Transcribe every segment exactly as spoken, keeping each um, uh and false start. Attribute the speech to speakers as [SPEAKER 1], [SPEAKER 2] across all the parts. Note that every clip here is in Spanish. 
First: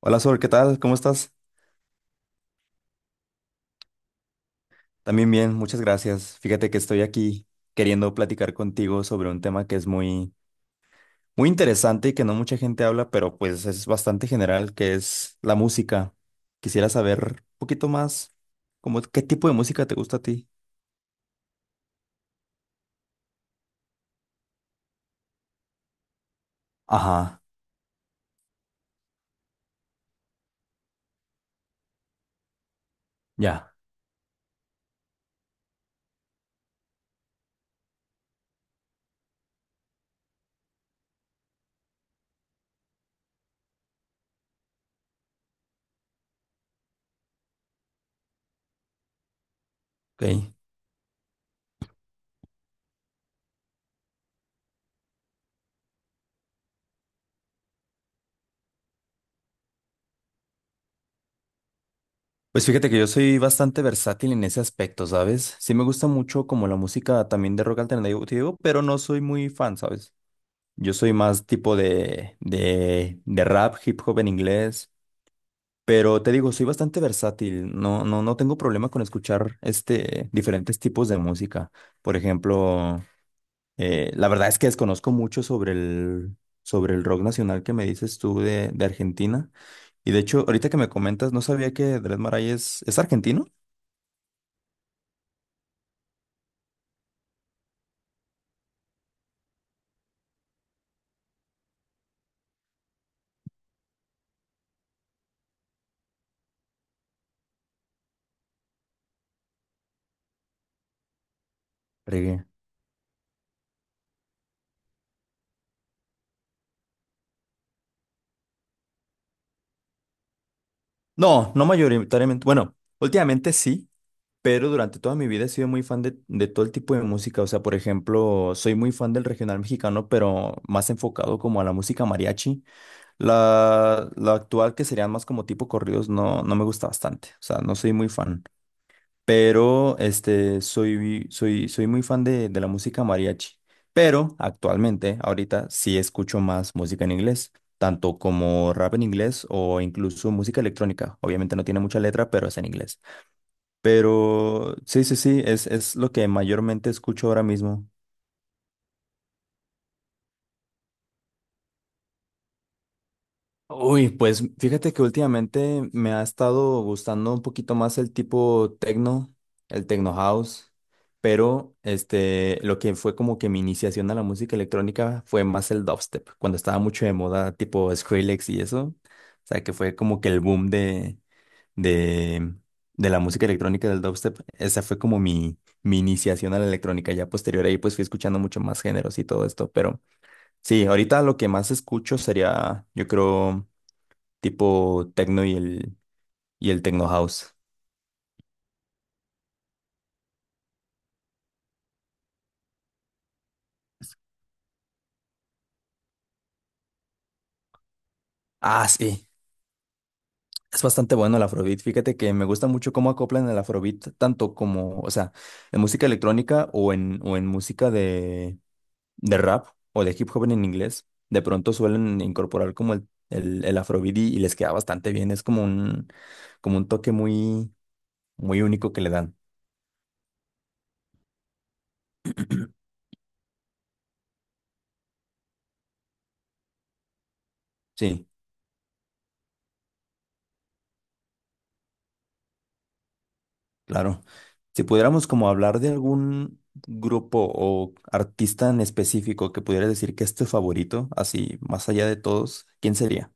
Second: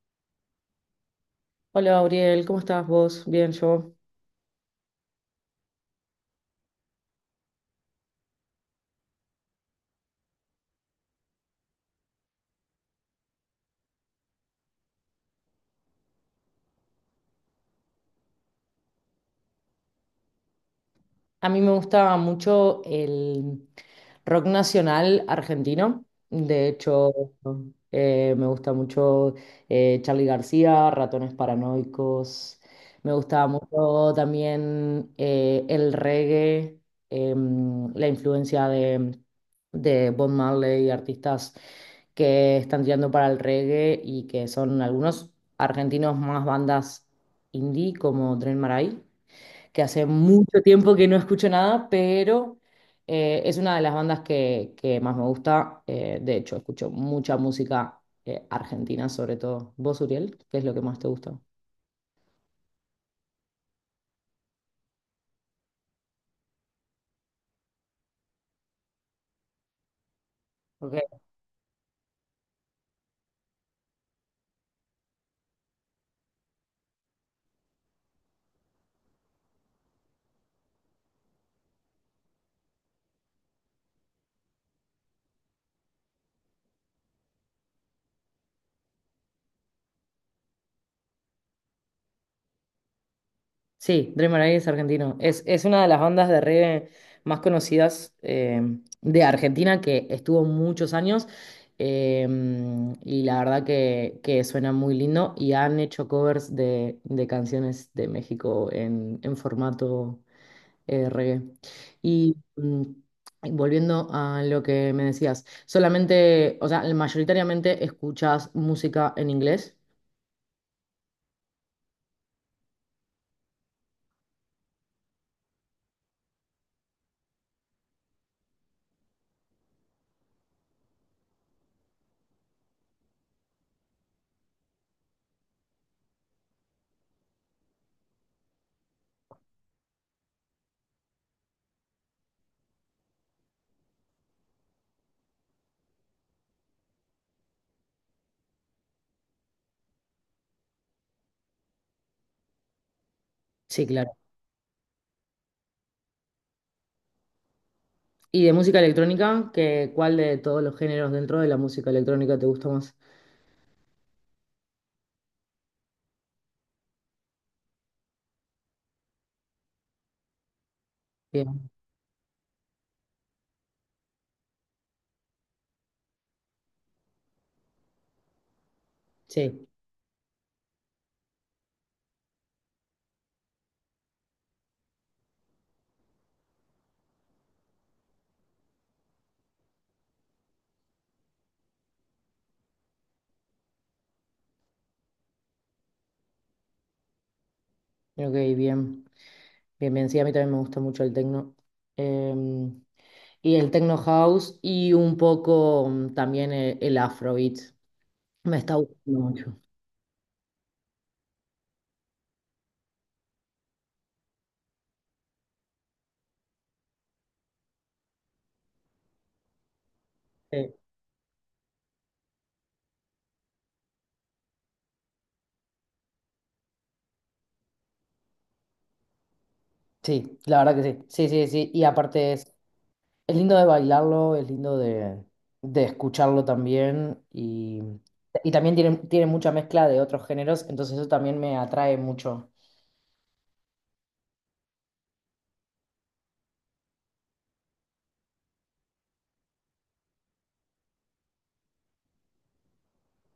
[SPEAKER 1] Hola Sol, ¿qué tal? ¿Cómo estás?
[SPEAKER 2] Hola, Auriel, ¿cómo estás vos? Bien, yo.
[SPEAKER 1] También bien, muchas gracias. Fíjate que estoy aquí queriendo platicar contigo sobre un tema que es muy, muy interesante y que no mucha gente habla, pero pues es bastante general, que es la música. Quisiera saber un poquito más, como qué tipo de música te gusta a ti.
[SPEAKER 2] A mí me gustaba mucho el rock nacional argentino. De hecho,
[SPEAKER 1] Ajá,
[SPEAKER 2] eh, me gusta mucho eh, Charly García, Ratones Paranoicos. Me gustaba
[SPEAKER 1] ya,
[SPEAKER 2] mucho también eh, el reggae, em, la influencia de, de Bob Marley, artistas que están tirando para el reggae y que son algunos argentinos más bandas indie como Dren Maray que hace
[SPEAKER 1] ok.
[SPEAKER 2] mucho tiempo que no escucho nada, pero eh, es una de las bandas que, que más me gusta. Eh, de hecho, escucho mucha música eh, argentina, sobre todo. ¿Vos, Uriel? ¿Qué es lo que más te gusta?
[SPEAKER 1] Pues fíjate que yo soy bastante versátil en ese aspecto, ¿sabes? Sí me gusta mucho como la música también de rock alternativo, pero no soy muy fan, ¿sabes? Yo soy
[SPEAKER 2] Ok.
[SPEAKER 1] más tipo de, de, de rap, hip hop en inglés, pero te digo, soy bastante versátil, no, no, no tengo problema con escuchar este, diferentes tipos de música. Por ejemplo, eh, la verdad es que desconozco mucho sobre el, sobre el rock nacional que me dices tú de, de Argentina. Y de hecho, ahorita que me comentas, no sabía que Dred Maray es, es argentino.
[SPEAKER 2] Sí, Dreamer Eye es argentino. Es, es una de las bandas de reggae más conocidas eh, de Argentina que estuvo muchos años. eh, y la verdad que, que suena muy lindo y han hecho covers de, de canciones de México en, en formato eh, reggae. Y
[SPEAKER 1] Fregué.
[SPEAKER 2] mm, y volviendo a lo que me decías, solamente, o sea, mayoritariamente escuchas música en inglés.
[SPEAKER 1] No, no mayoritariamente, bueno, últimamente sí. Pero durante toda mi vida he sido muy fan de, de todo el tipo de música. O sea, por ejemplo, soy muy fan del regional mexicano, pero más enfocado como a la música mariachi. La, la actual, que serían más como tipo corridos, no, no me gusta bastante. O sea, no soy muy fan. Pero este, soy, soy, soy muy fan de, de la música mariachi. Pero actualmente, ahorita, sí escucho más música en inglés, tanto como rap en inglés o incluso música electrónica. Obviamente no tiene mucha letra, pero es en inglés.
[SPEAKER 2] Sí, claro.
[SPEAKER 1] Pero sí, sí, sí, es, es lo que mayormente escucho ahora mismo.
[SPEAKER 2] Y de música electrónica, que, ¿cuál de todos los géneros dentro de la música electrónica te gusta más?
[SPEAKER 1] Uy, pues fíjate que últimamente me ha estado gustando un poquito más el tipo techno, el techno house,
[SPEAKER 2] Bien,
[SPEAKER 1] pero este, lo que fue como que mi iniciación a la música electrónica fue más el dubstep, cuando estaba mucho de moda, tipo Skrillex y eso. O sea,
[SPEAKER 2] sí,
[SPEAKER 1] que fue como que el boom de, de, de la música electrónica del dubstep. Esa fue como mi, mi iniciación a la electrónica. Ya posterior ahí pues fui escuchando mucho más géneros y todo esto. Pero sí, ahorita lo que más escucho sería, yo creo, tipo techno y el, y el techno house.
[SPEAKER 2] ok, bien. Bien, bien, sí, a mí también me gusta mucho el techno. Eh, y el techno house y un poco mm, también el, el afrobeat. Me está
[SPEAKER 1] Ah,
[SPEAKER 2] gustando
[SPEAKER 1] sí.
[SPEAKER 2] mucho.
[SPEAKER 1] Es bastante bueno el Afrobeat. Fíjate que me gusta mucho cómo acoplan el Afrobeat, tanto como, o sea, en música electrónica o en, o en música de, de rap o de hip hop en
[SPEAKER 2] Sí,
[SPEAKER 1] inglés, de pronto suelen incorporar como el, el, el afrobeat y, y les queda bastante bien. Es como un, como un toque muy, muy único que le dan.
[SPEAKER 2] sí, la verdad que sí. Sí, sí, sí. Y aparte es Es lindo de bailarlo, es lindo de, de escucharlo también y,
[SPEAKER 1] Sí,
[SPEAKER 2] y también tiene, tiene mucha mezcla de otros géneros, entonces eso también me atrae mucho.
[SPEAKER 1] claro. Si pudiéramos como hablar de algún grupo o artista en específico que pudieras decir que es tu favorito, así más allá de todos, ¿quién sería?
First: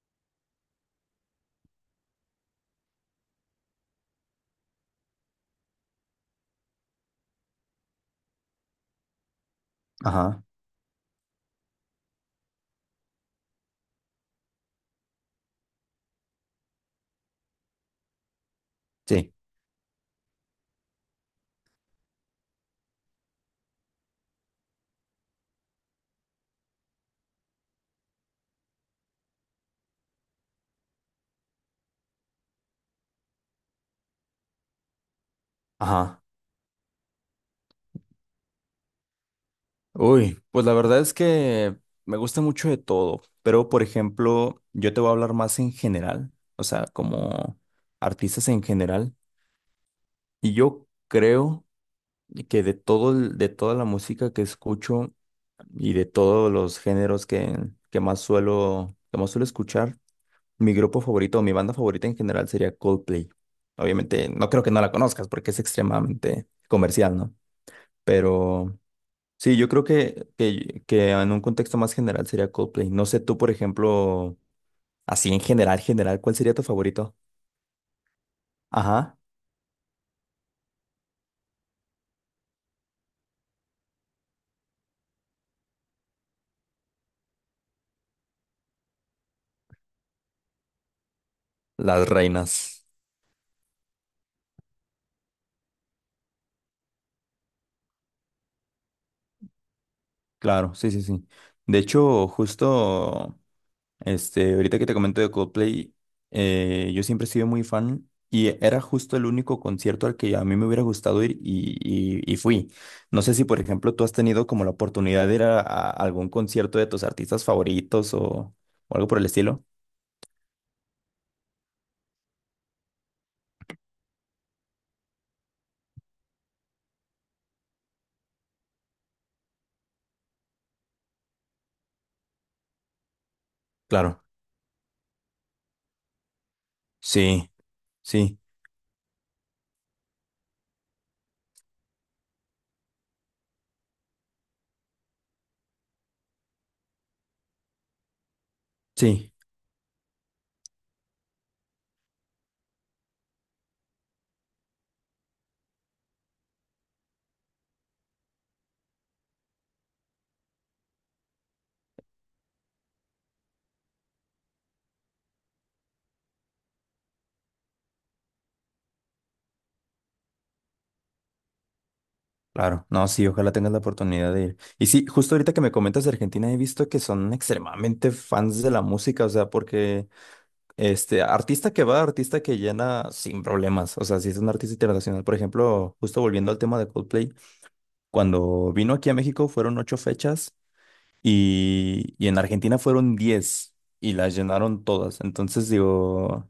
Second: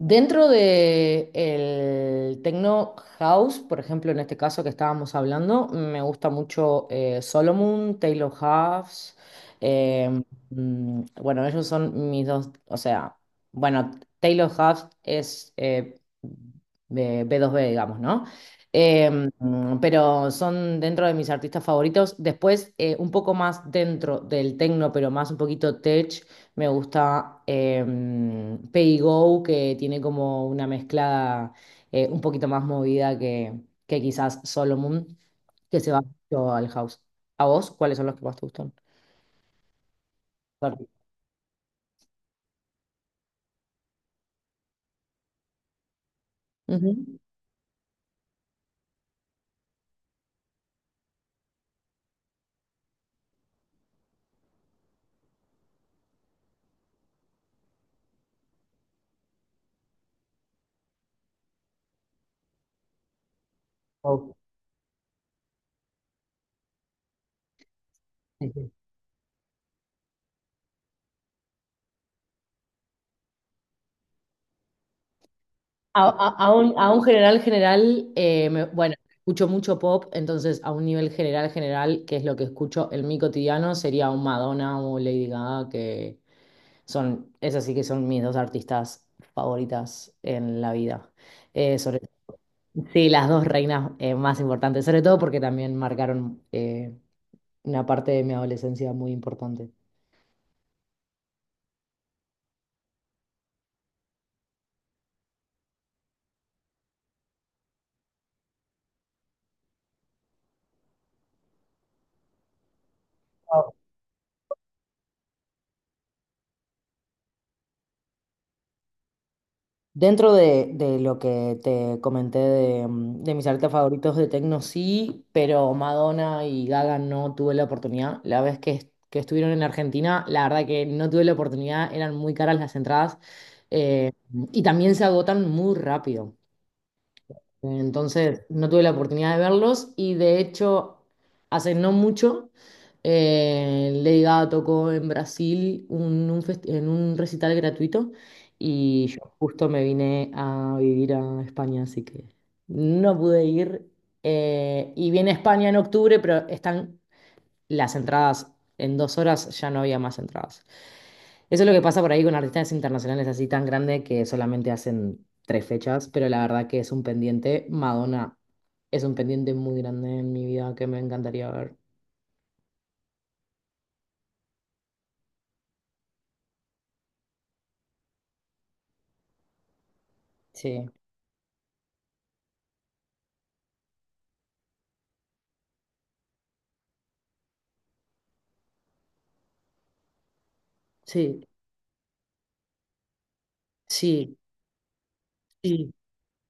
[SPEAKER 2] Dentro de el techno house, por ejemplo, en este caso que estábamos hablando, me gusta mucho eh, Solomon, Taylor Hawkes. eh,
[SPEAKER 1] Ajá,
[SPEAKER 2] mm, bueno, ellos son mis dos, o sea, bueno, Taylor Hawkes es eh, B- B2B, digamos, ¿no? Eh,
[SPEAKER 1] sí,
[SPEAKER 2] mm, pero son dentro de mis artistas favoritos. Después, eh, un poco más dentro del techno, pero más un poquito tech. Me gusta eh, Pay Go, que tiene como una mezcla eh, un poquito más movida que, que quizás Solomon, que se va
[SPEAKER 1] ajá.
[SPEAKER 2] mucho al house. ¿A vos cuáles son los que más te gustan?
[SPEAKER 1] Uy, pues la
[SPEAKER 2] Claro.
[SPEAKER 1] verdad es que me gusta mucho de todo, pero por ejemplo, yo te voy a hablar más en general, o sea,
[SPEAKER 2] Ujú.
[SPEAKER 1] como artistas en general, y yo creo que de todo el- de toda la música que escucho y de todos los géneros que, que más suelo, que más suelo escuchar, mi grupo favorito o mi banda favorita en general sería Coldplay. Obviamente,
[SPEAKER 2] Oh,
[SPEAKER 1] no creo que no la conozcas porque es extremadamente comercial, ¿no?
[SPEAKER 2] sí, sí.
[SPEAKER 1] Pero sí, yo creo que, que, que en un contexto más general sería Coldplay. No sé tú, por ejemplo, así en general,
[SPEAKER 2] A,
[SPEAKER 1] general,
[SPEAKER 2] a-
[SPEAKER 1] ¿cuál
[SPEAKER 2] a
[SPEAKER 1] sería tu
[SPEAKER 2] un, a un
[SPEAKER 1] favorito?
[SPEAKER 2] general general, eh, me- bueno,
[SPEAKER 1] Ajá,
[SPEAKER 2] escucho mucho pop, entonces a un nivel general general, que es lo que escucho en mi cotidiano, sería un Madonna o Lady Gaga, que son, esas sí que son mis dos artistas favoritas en la vida. Eh, sobre,
[SPEAKER 1] las reinas.
[SPEAKER 2] sí, las dos reinas eh, más importantes, sobre todo porque también marcaron eh, una parte de mi adolescencia muy importante.
[SPEAKER 1] Claro, sí, sí, sí. De hecho, justo, este, ahorita que te comento de Coldplay, eh, yo siempre he sido muy fan y era justo el único concierto al que a mí me hubiera gustado ir y, y, y fui. No sé si, por ejemplo, tú has tenido como la oportunidad de ir a, a algún concierto de tus artistas favoritos o, o algo por el estilo.
[SPEAKER 2] Dentro de, de lo que te comenté de, mm, de mis artistas favoritos de techno, sí, pero Madonna y Gaga no tuve la oportunidad. La vez que, est- que estuvieron en Argentina, la verdad que no tuve la oportunidad, eran muy caras las entradas eh,
[SPEAKER 1] Claro.
[SPEAKER 2] y también se agotan muy rápido.
[SPEAKER 1] Sí, sí,
[SPEAKER 2] Entonces, no tuve la oportunidad de verlos y de hecho, hace no mucho, eh, Lady Gaga tocó en Brasil un- un fest- en un recital gratuito y yo
[SPEAKER 1] sí,
[SPEAKER 2] justo me vine a vivir a España, así que no pude ir. Eh, y viene a España en octubre, pero están las entradas, en dos horas ya no había más entradas. Eso es lo que pasa por ahí con artistas internacionales así tan grandes que solamente hacen tres fechas, pero la verdad que es un pendiente. Madonna es un pendiente muy grande en mi vida que me encantaría ver.
[SPEAKER 1] claro. No, sí, ojalá tengas la oportunidad de ir. Y sí, justo ahorita que me comentas de Argentina, he visto que son extremadamente fans de la música, o sea, porque
[SPEAKER 2] Sí,
[SPEAKER 1] este artista que va, artista que llena sin problemas. O sea, si es un artista internacional, por ejemplo, justo volviendo al tema de Coldplay, cuando vino aquí a México fueron ocho fechas
[SPEAKER 2] sí,
[SPEAKER 1] y, y en Argentina fueron diez y las
[SPEAKER 2] sí,
[SPEAKER 1] llenaron todas. Entonces
[SPEAKER 2] sí.
[SPEAKER 1] digo,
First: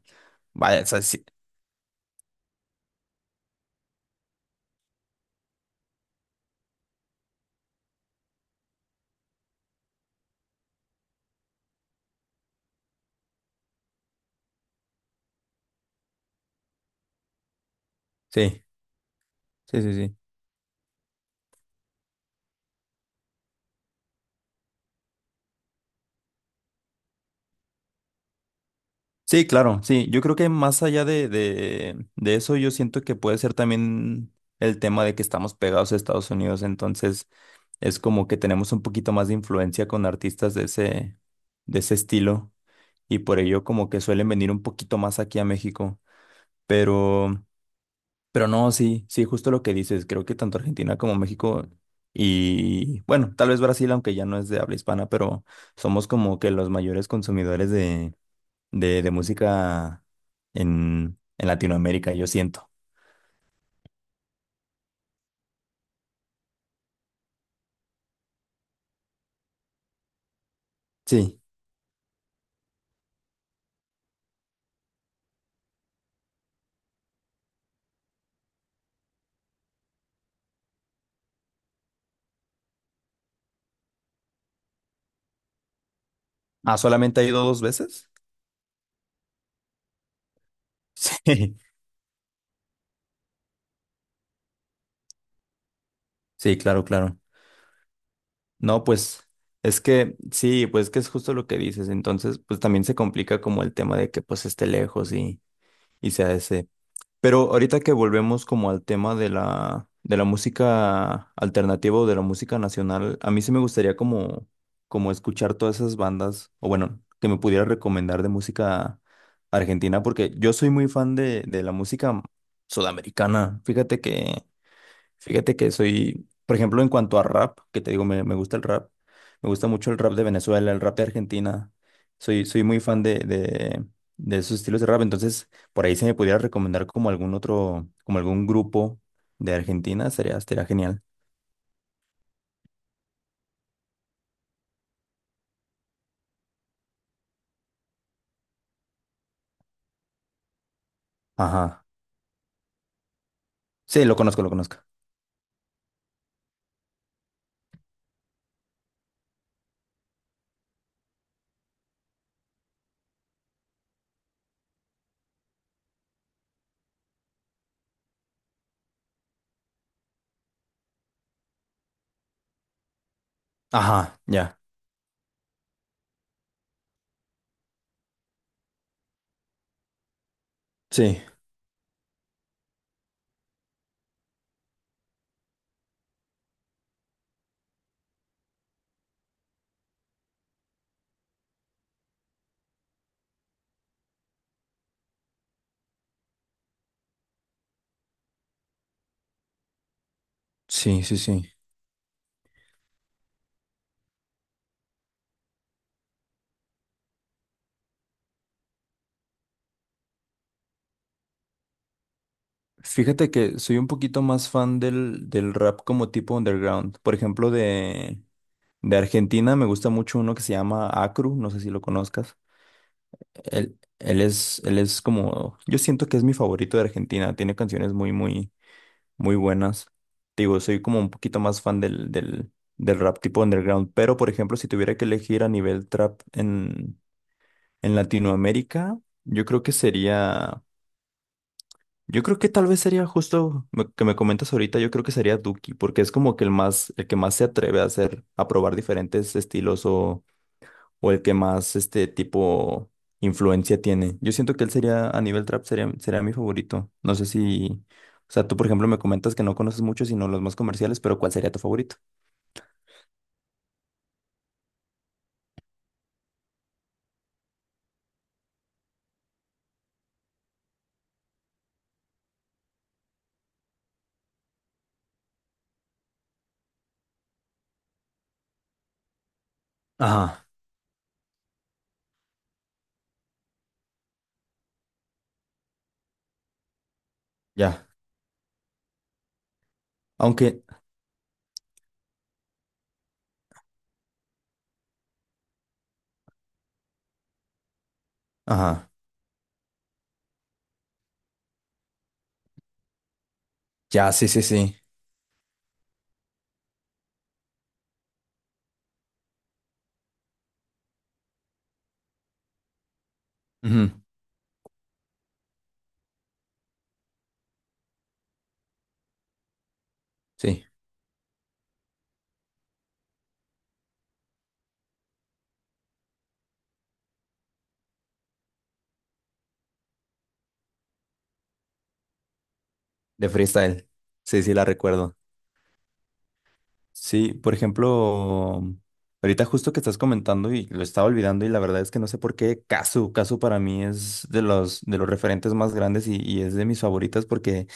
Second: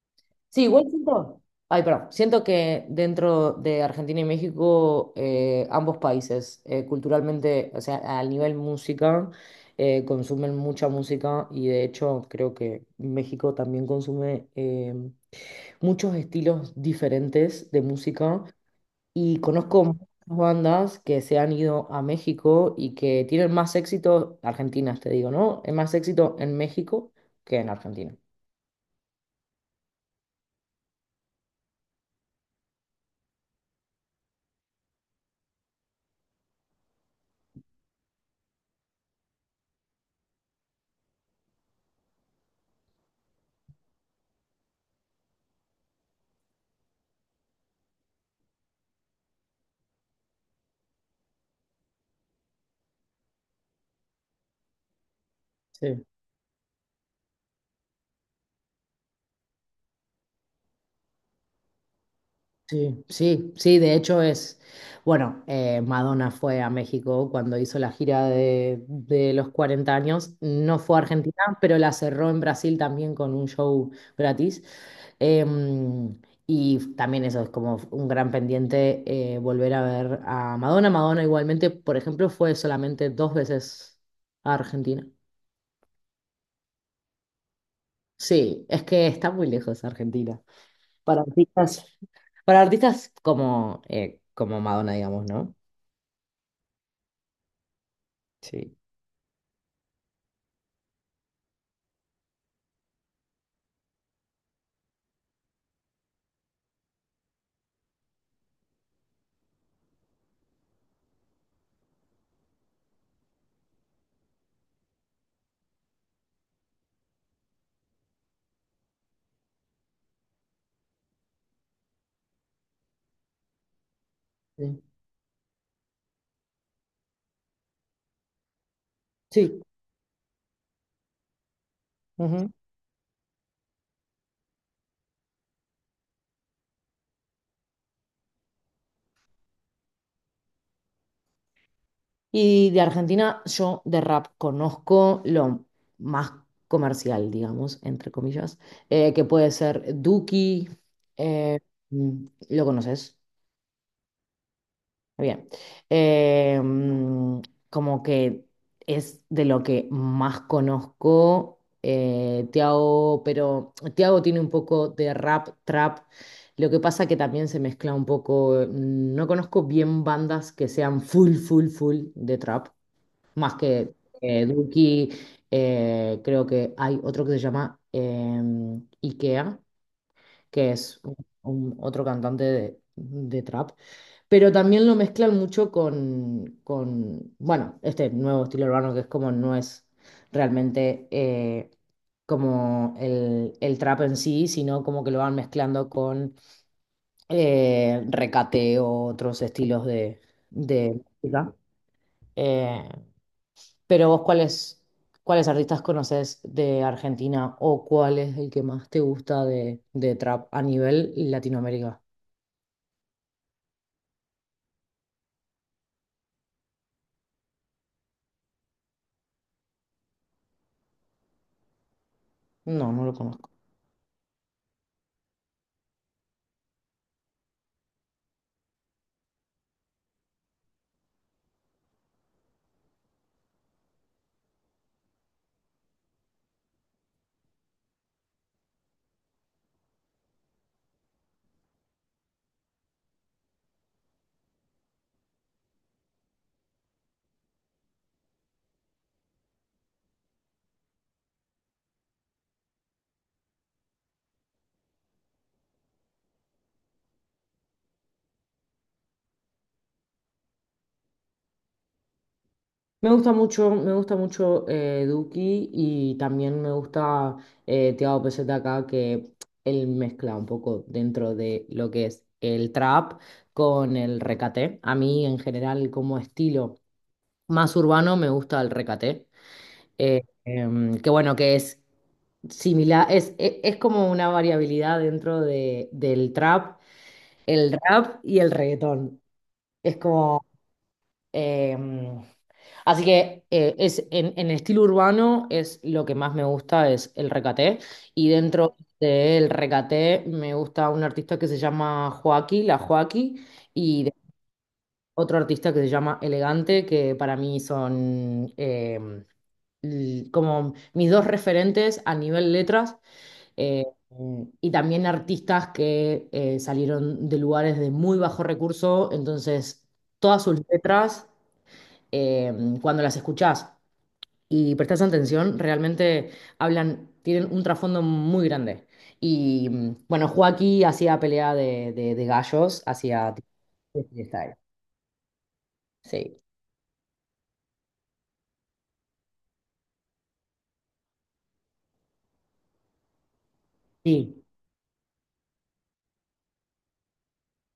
[SPEAKER 2] Sí,
[SPEAKER 1] vaya,
[SPEAKER 2] igual
[SPEAKER 1] o sea, sí,
[SPEAKER 2] siento. Ay, perdón. Siento que dentro de Argentina y México, eh, ambos países, eh, culturalmente, o sea, al nivel música, eh, consumen mucha música y de hecho creo que México también consume em, muchos estilos diferentes de música
[SPEAKER 1] sí,
[SPEAKER 2] y
[SPEAKER 1] sí,
[SPEAKER 2] conozco
[SPEAKER 1] sí,
[SPEAKER 2] muchas
[SPEAKER 1] sí.
[SPEAKER 2] bandas que se han ido a México y que tienen más éxito, argentinas te digo, ¿no? Es más éxito en México que en Argentina.
[SPEAKER 1] Sí, claro, sí. Yo creo que más allá de, de, de eso, yo siento que puede ser también el tema de que estamos pegados a Estados Unidos, entonces es como que tenemos un poquito más de influencia con artistas de ese, de ese estilo y por ello como que suelen venir un poquito más aquí a México. Pero, pero no, sí, sí, justo lo que dices, creo que tanto Argentina como México y bueno, tal vez Brasil, aunque ya no es de habla hispana, pero
[SPEAKER 2] Sí.
[SPEAKER 1] somos como que los mayores consumidores de, de música en, en Latinoamérica, yo siento.
[SPEAKER 2] Sí, sí, sí, de hecho es, bueno, eh, Madonna fue a México cuando hizo la gira de, de los cuarenta años, no fue a Argentina,
[SPEAKER 1] Sí.
[SPEAKER 2] pero la cerró en Brasil también con un show gratis. Em, y también eso es como un gran pendiente eh, volver a ver a Madonna. Madonna igualmente, por ejemplo, fue solamente dos veces a Argentina.
[SPEAKER 1] Ah, ¿solamente ha ido dos veces?
[SPEAKER 2] Sí, es que está muy lejos Argentina. Para
[SPEAKER 1] Sí,
[SPEAKER 2] artistas, para artistas como, eh, como Madonna, digamos, ¿no?
[SPEAKER 1] sí, claro, claro.
[SPEAKER 2] Sí.
[SPEAKER 1] No, pues es que sí, pues que es justo lo que dices. Entonces, pues también se complica como el tema de que pues esté lejos y, y sea ese. Pero ahorita que volvemos como al tema de la, de la música alternativa o de la música nacional, a mí sí me gustaría como, como escuchar todas esas bandas, o bueno, que me pudiera recomendar de música argentina, porque yo soy muy fan de, de la música sudamericana. Fíjate que
[SPEAKER 2] Sí.
[SPEAKER 1] Fíjate que soy, por ejemplo, en cuanto a rap, que te digo, me, me gusta el rap, me
[SPEAKER 2] Sí.
[SPEAKER 1] gusta mucho el rap de Venezuela, el rap de Argentina, soy,
[SPEAKER 2] Ujú.
[SPEAKER 1] soy muy fan de, de, de esos estilos de rap, entonces por ahí si me pudiera recomendar como algún otro, como algún grupo de Argentina, sería, estaría genial.
[SPEAKER 2] Y de Argentina yo de rap conozco lo más comercial, digamos, entre comillas, eh, que puede ser Duki. eh,
[SPEAKER 1] Ajá,
[SPEAKER 2] mm, ¿Lo conoces?
[SPEAKER 1] sí, lo conozco, lo conozco.
[SPEAKER 2] Bien. Eh, mm, Como que es de lo que más conozco, eh, Tiago, pero Tiago tiene un poco de rap, trap. Lo que pasa que también se mezcla un poco. eh, No conozco bien bandas que sean full, full, full de trap. Más que
[SPEAKER 1] Ajá,
[SPEAKER 2] eh,
[SPEAKER 1] ya,
[SPEAKER 2] Duki, eh, creo que hay otro que se llama em, Ikea que es un-
[SPEAKER 1] sí,
[SPEAKER 2] un- otro cantante de, de trap, pero también lo mezclan mucho con, con, bueno, este nuevo estilo urbano que es como no es realmente eh, como el, el trap en sí, sino como que lo van mezclando con eh, recateo, otros estilos de, de
[SPEAKER 1] sí, sí, sí.
[SPEAKER 2] música. Eh, pero vos, ¿cuáles, cuáles artistas conoces de Argentina o cuál es el que más te gusta de, de trap a nivel Latinoamérica?
[SPEAKER 1] Fíjate que soy un poquito más fan del, del rap como tipo underground, por ejemplo, de... De Argentina me gusta mucho uno que se llama Acru, no sé si lo conozcas.
[SPEAKER 2] No, no lo conozco.
[SPEAKER 1] Él, él es, él es como, yo siento que es mi favorito de Argentina, tiene canciones muy, muy, muy buenas. Te digo, soy como un poquito más fan del, del, del rap tipo underground, pero por ejemplo, si tuviera que elegir a nivel trap en, en Latinoamérica, yo creo que sería, yo creo que tal vez sería justo me- que me comentas ahorita, yo creo que sería Duki, porque es como que el más, el que más se atreve a hacer, a probar diferentes estilos o o el que más este tipo influencia tiene. Yo siento que él sería, a nivel trap, sería, sería mi favorito. No sé si, o sea, tú por ejemplo me comentas que no conoces mucho, sino los más comerciales, pero ¿cuál sería tu favorito?
[SPEAKER 2] Me gusta mucho, me gusta mucho eh, Duki y también me gusta eh, Tiago P Z K, que él mezcla un poco dentro de lo que es el trap con el recate. A mí, en general, como estilo más urbano, me gusta el recate. Eh,
[SPEAKER 1] Ajá,
[SPEAKER 2] em, que bueno, que es similar, es, e- es, como una variabilidad dentro de, del trap, el
[SPEAKER 1] ya.
[SPEAKER 2] rap y el reggaetón. Es como
[SPEAKER 1] Aunque,
[SPEAKER 2] em, así que eh, es, en, en el estilo urbano es lo que más me gusta, es el recaté. Y dentro
[SPEAKER 1] ajá,
[SPEAKER 2] del recaté me gusta un artista que se llama Joaquí, La Joaquí, y
[SPEAKER 1] ya,
[SPEAKER 2] de-
[SPEAKER 1] sí, sí, sí.
[SPEAKER 2] otro artista que se llama Elegante, que para mí son em, l- como mis dos referentes a nivel letras eh,
[SPEAKER 1] Ujú,
[SPEAKER 2] y también artistas que eh, salieron de lugares de muy bajo recurso, entonces todas sus
[SPEAKER 1] sí,
[SPEAKER 2] letras, eh, cuando las escuchás y prestás atención, realmente hablan, tienen un trasfondo muy grande. Y mm, bueno, Joaquín hacía pelea de, de- de gallos,
[SPEAKER 1] de
[SPEAKER 2] hacía
[SPEAKER 1] freestyle.
[SPEAKER 2] tipo
[SPEAKER 1] Sí, sí,
[SPEAKER 2] freestyle.
[SPEAKER 1] la recuerdo.
[SPEAKER 2] Sí.
[SPEAKER 1] Sí, por ejemplo, ahorita justo que estás comentando y lo estaba olvidando y la verdad es que no sé por qué Casu, Casu para mí es de
[SPEAKER 2] Sí.
[SPEAKER 1] los, de los referentes más grandes y, y es de mis favoritas porque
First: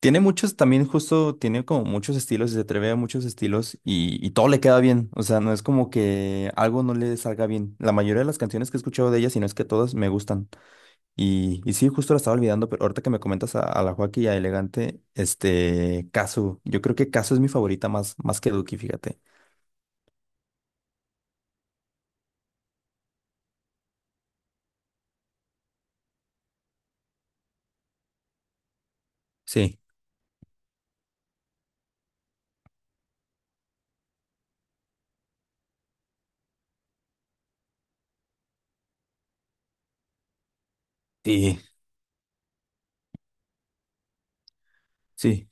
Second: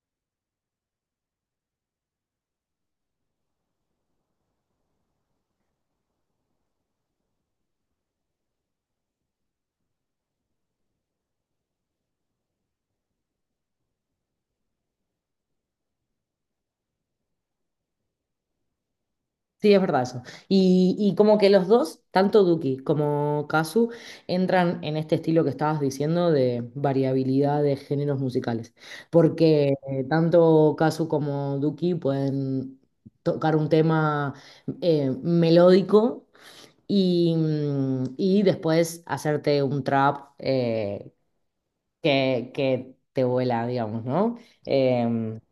[SPEAKER 1] tiene muchos, también justo, tiene como muchos estilos y se atreve a muchos estilos y, y todo le queda bien. O sea, no es como que algo no le salga bien. La mayoría de las canciones que he escuchado de ella, si no es que todas, me gustan. Y, y sí, justo la estaba olvidando, pero ahorita que me comentas a, a la Joaquín y a Elegante, este, Casu. Yo creo que Casu es mi favorita más, más que Duki, fíjate.
[SPEAKER 2] Sí, es verdad eso. Y, y como que los dos, tanto Duki como Kazu, entran en este estilo que estabas diciendo de variabilidad de géneros musicales. Porque
[SPEAKER 1] Sí,
[SPEAKER 2] eh, tanto Kazu como Duki pueden tocar un tema eh, melódico y, mm, y después hacerte un trap eh,
[SPEAKER 1] sí,
[SPEAKER 2] que, que te vuela, digamos, ¿no? Em,
[SPEAKER 1] sí,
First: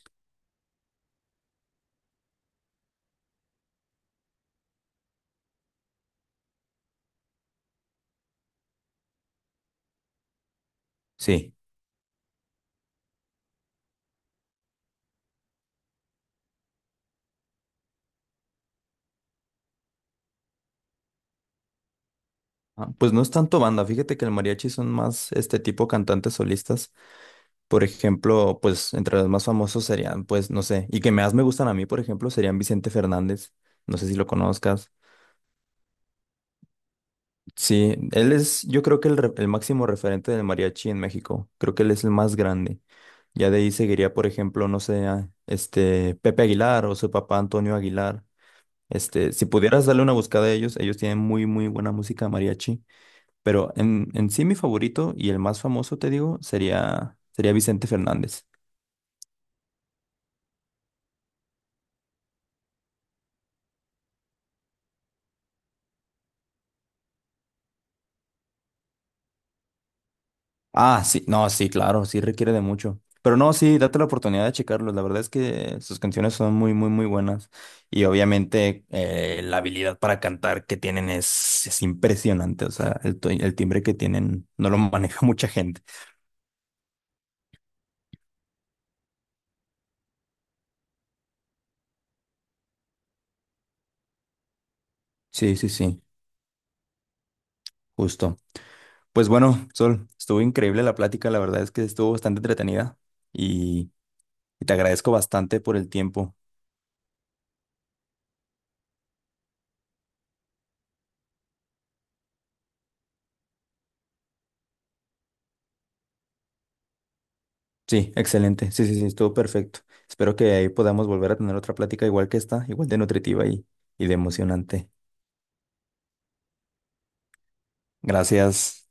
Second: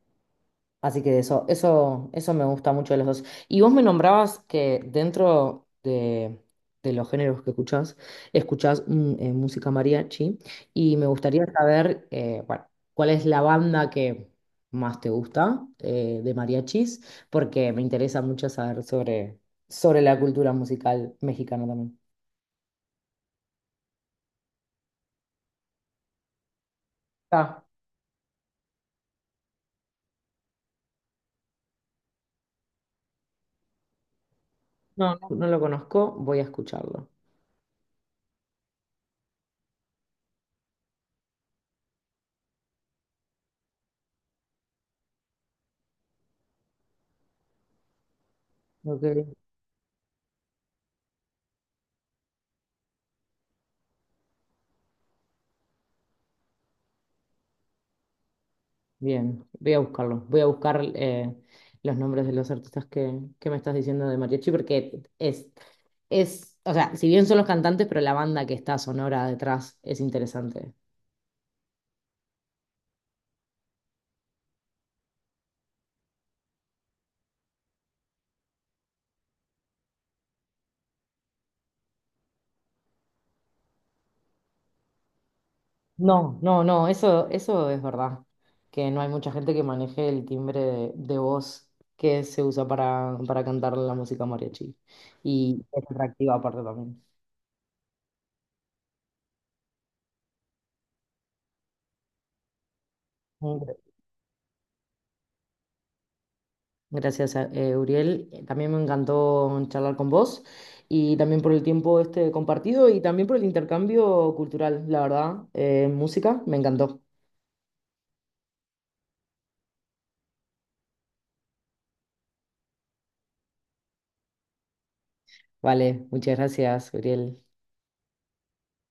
[SPEAKER 2] Así que eso, eso, eso me gusta mucho de los dos. Y vos me nombrabas que dentro de, de los géneros que escuchás, escuchás mm, eh, música mariachi. Y me gustaría
[SPEAKER 1] sí.
[SPEAKER 2] saber, eh, bueno, cuál es la banda que más te gusta eh, de mariachis, porque me interesa mucho saber sobre, sobre la cultura musical mexicana también.
[SPEAKER 1] Ah, pues no es tanto banda, fíjate que el mariachi son más este tipo cantantes solistas.
[SPEAKER 2] Ah,
[SPEAKER 1] Por ejemplo, pues entre los más famosos serían, pues, no sé, y que más me gustan a mí, por ejemplo, serían Vicente Fernández. No sé si lo conozcas.
[SPEAKER 2] no, no, no lo conozco, voy a escucharlo.
[SPEAKER 1] Sí, él es, yo creo que el, re- el máximo referente del mariachi en México. Creo que él es el más grande. Ya de ahí seguiría, por ejemplo, no sé, a, este Pepe Aguilar o su papá Antonio Aguilar.
[SPEAKER 2] Ok.
[SPEAKER 1] Este, si pudieras darle una buscada a ellos, ellos tienen muy, muy buena música mariachi. Pero en, en sí mi favorito y el más famoso, te digo, sería, sería Vicente Fernández.
[SPEAKER 2] Bien, voy a buscarlo. Voy a buscar eh, los nombres de los artistas que, que me estás diciendo de mariachi, porque es, es, o sea, si bien son los cantantes, pero la banda que está sonora detrás es interesante.
[SPEAKER 1] Ah, sí, no, sí, claro, sí requiere de mucho. Pero no, sí, date la oportunidad de checarlos. La verdad es que sus canciones son muy, muy, muy buenas. Y obviamente eh, la habilidad para cantar que tienen es, es impresionante. O sea, el, to- el timbre que tienen no lo maneja mucha gente.
[SPEAKER 2] No, no, no, eso, eso es verdad, que no hay mucha gente que maneje el timbre de, de voz que se usa para, para cantar la música mariachi.
[SPEAKER 1] Sí,
[SPEAKER 2] Y
[SPEAKER 1] sí,
[SPEAKER 2] es
[SPEAKER 1] sí,
[SPEAKER 2] atractiva aparte también.
[SPEAKER 1] justo. Pues bueno, Sol, estuvo increíble la plática. La verdad es que estuvo bastante entretenida. Y, y te agradezco bastante por el tiempo.
[SPEAKER 2] Gracias, eh, Uriel. También me encantó charlar con vos y también por el tiempo este compartido y también por el intercambio cultural, la verdad. Eh, música, me encantó.
[SPEAKER 1] Sí, excelente. Sí, sí, sí, estuvo perfecto. Espero que ahí podamos volver a tener otra plática igual que esta, igual de nutritiva y, y de emocionante.
[SPEAKER 2] Vale, muchas gracias, Uriel.
[SPEAKER 1] Gracias.